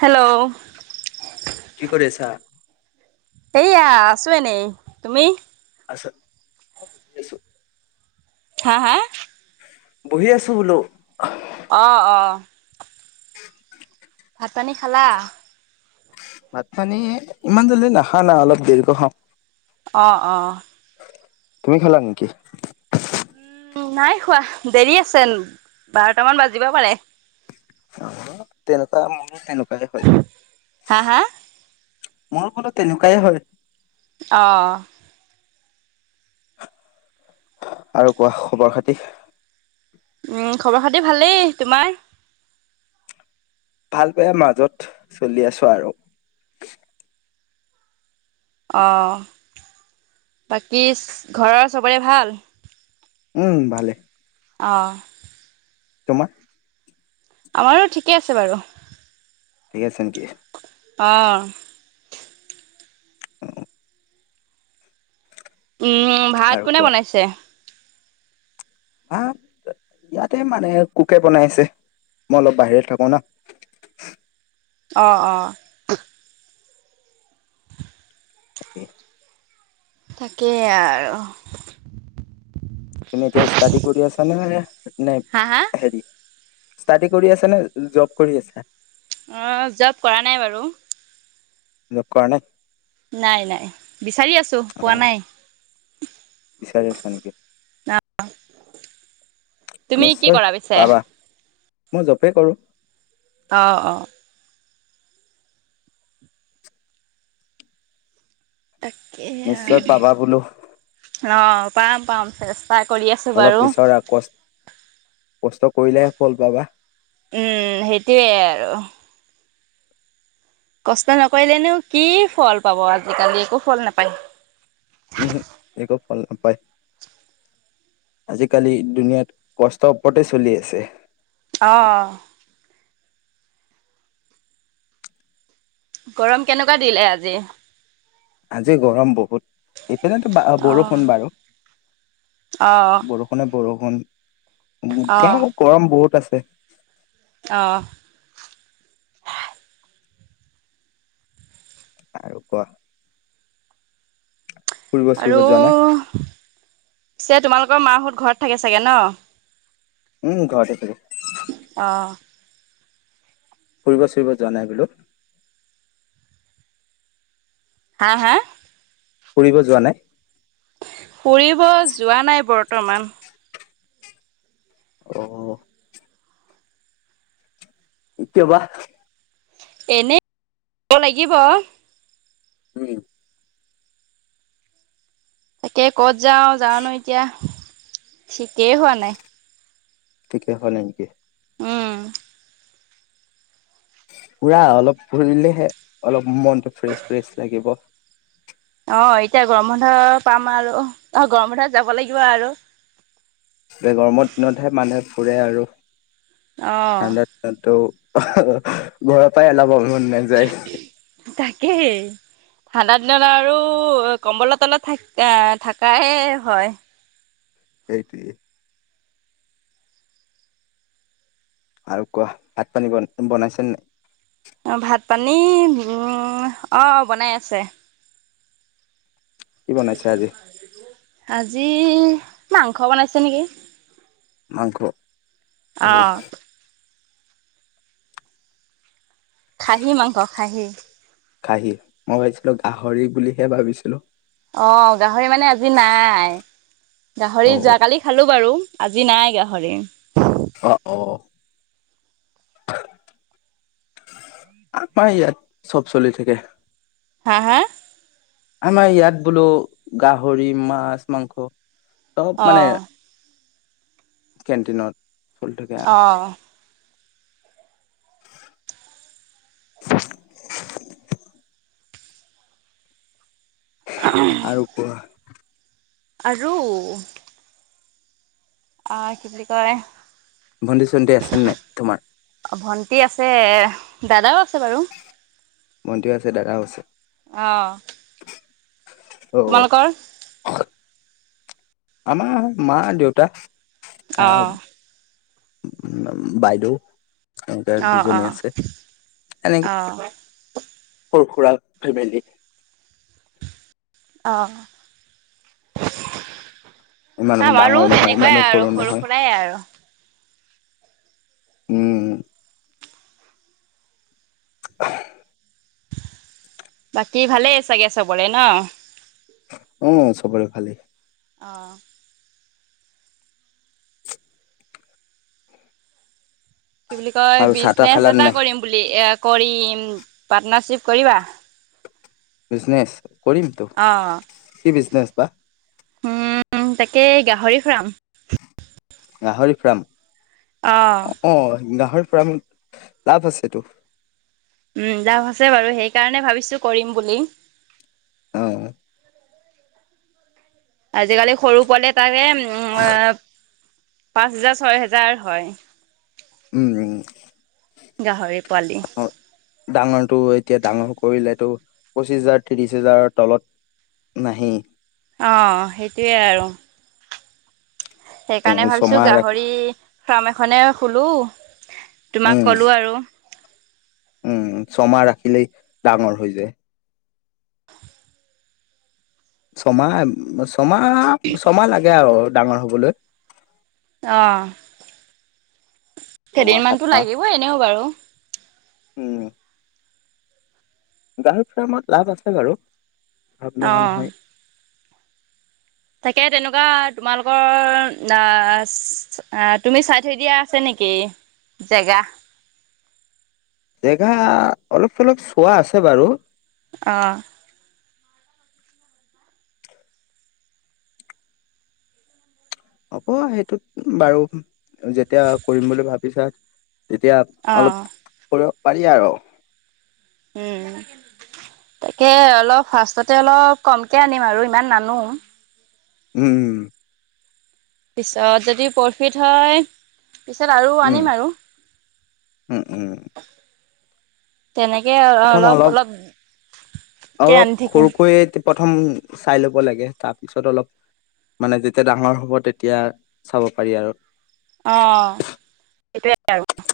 Hello কি কৰি আছা? এইয়া আছো এনেই। তুমি? [inaudible] হা হা? বহি আছো বোলো অ', অ'। ভাত পানী খালা? ভাত পানী ইমান জল্দি নাখানা অলপ দেৰিকে খাম। অ', অ'। তুমি খালা নেকি? উ নাই খোৱা দেৰি আছে বাৰটামান বাজিব পাৰে। অ', তেনেকুৱা [unintelligible] [unintelligible] হা হা মোৰো বলো তেনেকুৱাই হয়। অ',। আৰু কোৱা খবৰ খাতি। উম খবৰ খাতি ভালেই তোমাৰ? ভাল বেয়া মাজত চলি আছো আৰু। অ', বাকী ঘৰৰ চবৰে ভাল। উম ভালে। অ',। তোমাৰ আমাৰো ঠিকে আছে বাৰু। ঠিক আছে নেকি অ',। উম ভাত আৰু কোনে কোৱা। বনাইছে? [unintelligible] ইয়াতে মানে কোকে বনাইছে মই অলপ বাহিৰত থাকো না। [unintelligible] অ', অ'। অ'। তাকে আৰু তুমি এতিয়া ষ্টাডি কৰি আছানে ন নে হা হা হেৰি ষ্টাডি কৰি আছে নে জব কৰি আছে। অ', জব কৰা নাই বাৰু। দখণে [unintelligible] নাই নাই বিচাৰি আছো অ পোৱা নাই। বিচাৰি আছা নেকি। তুমি কি নিশ্চয় কৰা পিছে? পাবা। মই জপে কৰোঁ। অ', অ'। তাকে নিশ্চয় পাবা বোলো। অঁ পাম পাম চেষ্টা কৰি আছোঁ অলপ বাৰু। বিচৰা কষ্ট কষ্ট কৰিলেহে ফল পাবা উম। সেইটোৱে আৰু। কষ্ট নকৰিলেনো কি ফল পাব, আজিকালি একো ফল নাপায়। উম একো ফল নাপায়। আজিকালি দুনীয়াত কষ্টৰ ওপৰতে চলি আছে। আহ গৰম কেনেকুৱা দিলে আজি? আজি গৰম বহুত। এইপিনেতো অ', বৰষুণ বাৰু অ', বৰষুণে বৰষুণ উ অ'। এতিয়া গৰম বহুত আছে। অ',। আৰু কোৱা। ফুৰিব চুৰিব আৰু যোৱা নাই পিছে তোমালোকৰ মাহত ঘৰত থাকে চাগে ন। উম ঘৰ থাকে। অ'। ফুৰিব ফুৰিব যোৱা নাই বোলো। হা? হা? ফুৰিব যোৱা নাই? ফুৰিব যোৱা নাই বৰ্তমান। অ কিয়বা এনে কব লাগিব উম তাকে ক'ত যাওঁ, যাও ন এতিয়া ঠিকেই হোৱা নাই। কিক হয় নেকি [unintelligible] উম পুৰা অলপ ফুৰিলেহে অলপ মনতটো ফ্ৰেচ, ফ্ৰেছ লাগিব। অ এতিয়া গৰম বন্ধ পাম আৰু অ গৰম বন্ধ যাব লাগিব আৰু। গৰমৰ দিনতহে মানুহে ফুৰে আৰু অ ঠাণ্ডা দিনতো ঘৰৰ পৰাই অলাব মন নাযায়। তাকেই ঠাণ্ডা দিনত আৰু কম্বল তলত থ আহ থাকাহে হয়। সেইটোৱেই। আৰু কোৱা ভাত পানী বনাইছে নাই? অ' ভাত পানী উম অ বনাই আছে। কি বনাইছে আজি? আজি মাংস বনাইছে নেকি। মাংস অ আহ খাহী মাংস খাহী। খাহী, মই ভাবিছিলো গাহৰি বুলিহে ভাবিছিলো। অ গাহৰি মানে আজি নাই। অ গাহৰি যোৱাকালি খালো বাৰু। আজি নাই গাহৰি। অ অ আমাৰ ইয়াত চব চলি থাকে। হা? হা? আমাৰ ইয়াত বলো গাহৰি, মাছ, মাংস চব অ মানে কেণ্টিনত চলি থাকে অ আৰু। আৰু কোৱা? আৰু অ কিব বুলি কয় ভণ্টি-চণ্টি আছে নাই তোমাৰ? অ ভণ্টি আছে। দাদাও আছে। বাৰু ভণ্টিও আছে দাদাও আছে অ অ তোমালোকৰ আমাৰ মা, দেউতা অ আহ উ বাইদেউ। এনেকে অ অ দুজনী আছে। এনেকে অ সৰু সুৰা ফেমিলি অঁ ইমানো আমাৰো ডাঙৰ নহয় তেনেকুৱাই ইমানো আৰু, সৰু নহয় সুৰাই আৰু। উম। [unintelligible] বাকী ভালেই চাগে চবৰে ন? অ চবৰে ভালেই। অ কি বুলি কয়, আৰু চাহ তাহ বিজনেচ খালা এটা নাই কৰিম বুলি এ কৰিম, পাৰ্টনাৰশিপ কৰিবা? বিজনেচ, কৰিম তো, অ কি বিজনেচ বা? উ তাকে গাহৰি ফুৰাম। গাহৰি ফ্ৰাম। অ অ গাহৰি ফ্ৰাম লাভ আছেটো। উম লাভ আছে বাৰু, সেইকাৰণে ভাবিছো কৰিম বুলি। আহ আজিকালি সৰু পোৱালে তাকে উম পাঁচ হোজাৰ, ছয় হোজাৰ হয়। উম গাহৰি পোৱালি ডাঙৰটো এতিয়া ডাঙৰ কৰিলেটো পঁচিশ হাজাৰ ত্ৰিশ হাজাৰৰ তলত নাহেই। অ সেইটয়ে আৰু সেইকাৰণে তুমি ভাবিছো ছমাহ ৰাখি গাহৰি ফাৰ্ম এখনে খুলো তোমাক উম কলো আৰু। উম। ছমাহ ৰাখিলেই ডাঙৰ হৈ যায়। ছমাহ, ছমাহ, ছমাহ লাগে আৰু ডাঙৰ হবলৈ। আহ ছমাহ সাত কেইদিনমানতো মাহ লাগিবই এনেও বাৰু। উম গাহৰি ফাৰ্মত লাভ আছে বাৰু, ভাৱ নোহোৱা অ'। নহয়। তাকে তেনেকুৱা তোমালোকৰ অ তুমি চাই থৈ দিয়া আছে নেকি? কি জেগা। [unintelligible] জেগা অলপ চলপ চোৱা আছে বাৰু অহ। হ'ব, সেইটোত বাৰু যেতিয়া কৰিম বুলি ভাবিছা তেতিয়া অ', অলপ কৰিব পাৰি আৰু। উম। তাকে অলপ ফাৰ্ষ্টতে অলপ কমকে আনিম আৰু, ইমান নানো। উম। পিছত যদি প্ৰফিট হয় পিছত আৰু উম আনিম আৰু। উম উম তেনেকে প্ৰথম অলপ, অলপকে অলপ আনি থাকিম সৰুকৈ প্ৰথম চাই ল'ব লাগে, তাৰপিছত অলপ মানে যেতিয়া ডাঙৰ হ'ব, তেতিয়া চাব পাৰি আৰু। অহ, সেইটোৱেই আৰু।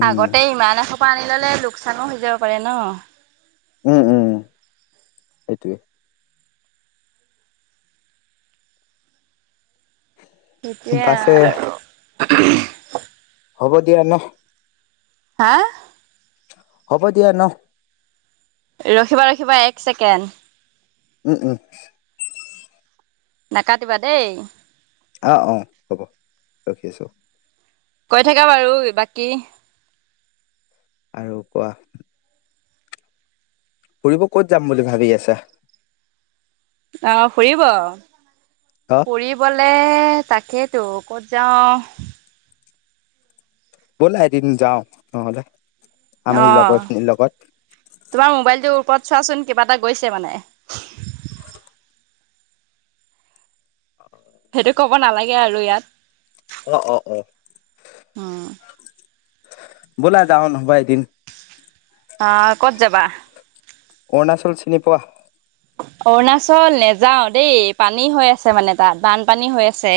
উম আগতে ইমান এসোপা আনি ল'লে, লোকচানো হৈ যাব পাৰে ন? উম উম, সেইটোৱেই। এতিয়া পাছে হ'ব দিয়া ন। হা? হ'ব দিয়া ন। ৰখিবা ৰখিবা এক ছেকেণ্ড। উম উম। নাকাটিবা দেই। অহ, অ হ'ব ৰখি আছোঁ। কৈ থাকা বাৰু বাকী। আৰু কোৱা? ফুৰিব ক'ত যাম বুলি ভাবি আছা? অ', ফুৰিব, অ ফুৰিবলে তাকে ত' ক'ত যাওঁ ব'লা এদিন যাও নহ'লে? আমি লগৰ খিনিৰ লগত অহ তোমাৰ মোবাইলটো গ্ৰুপত চোৱাচোন, কিবা এটা গৈছে মানে। সেটো ক'ব নালাগে আৰু ইয়াত। অ, অ, অ। উম ব'লা যাও নহবা এদিন। অ, ক'ত যাবা? অৰুণাচল চিনি পোৱা? অৰুণাচল নেযাওঁ দেই, পানী হৈ আছে মানে তাত বানপানী হৈ আছে।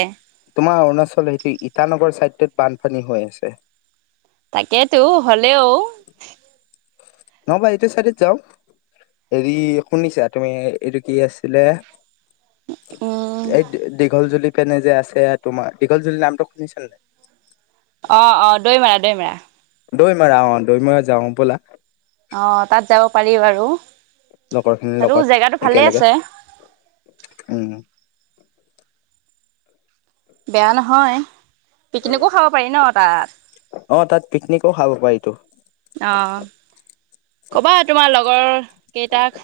তোমাৰ অৰুণাচল সেইটো ইটানগৰ ছাইডটোত বানপানী হৈ আছে। তাকেতো হ'লেও নহবা এইটো চাইডত যাও। হেৰি শুনিছা? তুমি এইটো কি আছিলে উম এই দীঘল যদি পেনে যে আছে তোমাৰ দীঘল চুলি নামটো শুনিচান নাই? অ, অ, দৈমাৰা দৈমাৰা। দৈমাৰা অ দৈমাৰা যাওঁ ব'লা। অ, তাত যাব পাৰি বাৰু। লগৰ খিনিৰ সেটো লগত জেগাটো ভালেই একেলগে আছে। উম বেয়া নহয়, পিকনিকো খাব পাৰি ন তাত। অ, তাত পিকনিকো খাব পাৰি টো। অ, ক'বা তোমাৰ লগৰ কেইটাক।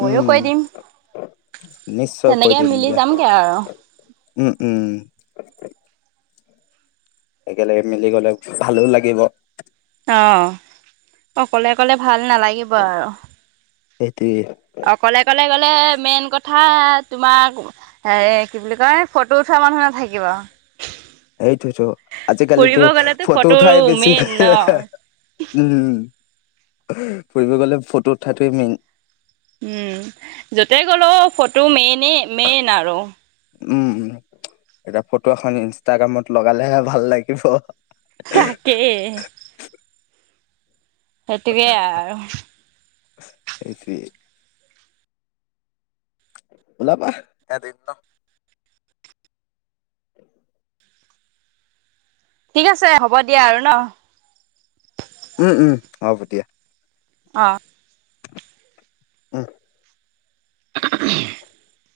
মইয়ো উম কৈ দিম। নিশ্চয় কৈ তেনেকে দিম মিলি দিয়া, যামগে আৰু উম উম। একেলগে মিলি গ'লে ভালো লাগিব। অ, অ অকলে গ'লে ভাল নালাগিব আৰু। সেইটোৱে অকলে অকলে গ'লে মেইন কথা তোমাক এ কি বুলি কয় ফটো উঠোৱা মানুহ নাথাকিব। সেইটোৱেটো আজিকালিতো ফুৰিব গ'লেতো ফটো উঠাই বেছি মেইন ন উম ফুৰিব গলে ফটো উঠাটোৱে মেইন। উম যতে গ'লেও ফটো মেইনেই মেইন আৰু। উম এতিয়া ফটো এখন ইনষ্টাগ্ৰামত লগালেহে ভাল লাগিব। তাকে। সেইটোকে আৰু। সেইটোৱে। ওলাবা এদিন ন। [unintelligible] ঠিক আছে হ'ব দিয়া আৰু ন? উম উম হ'ব দিয়া। অঁ উ [unintelligible]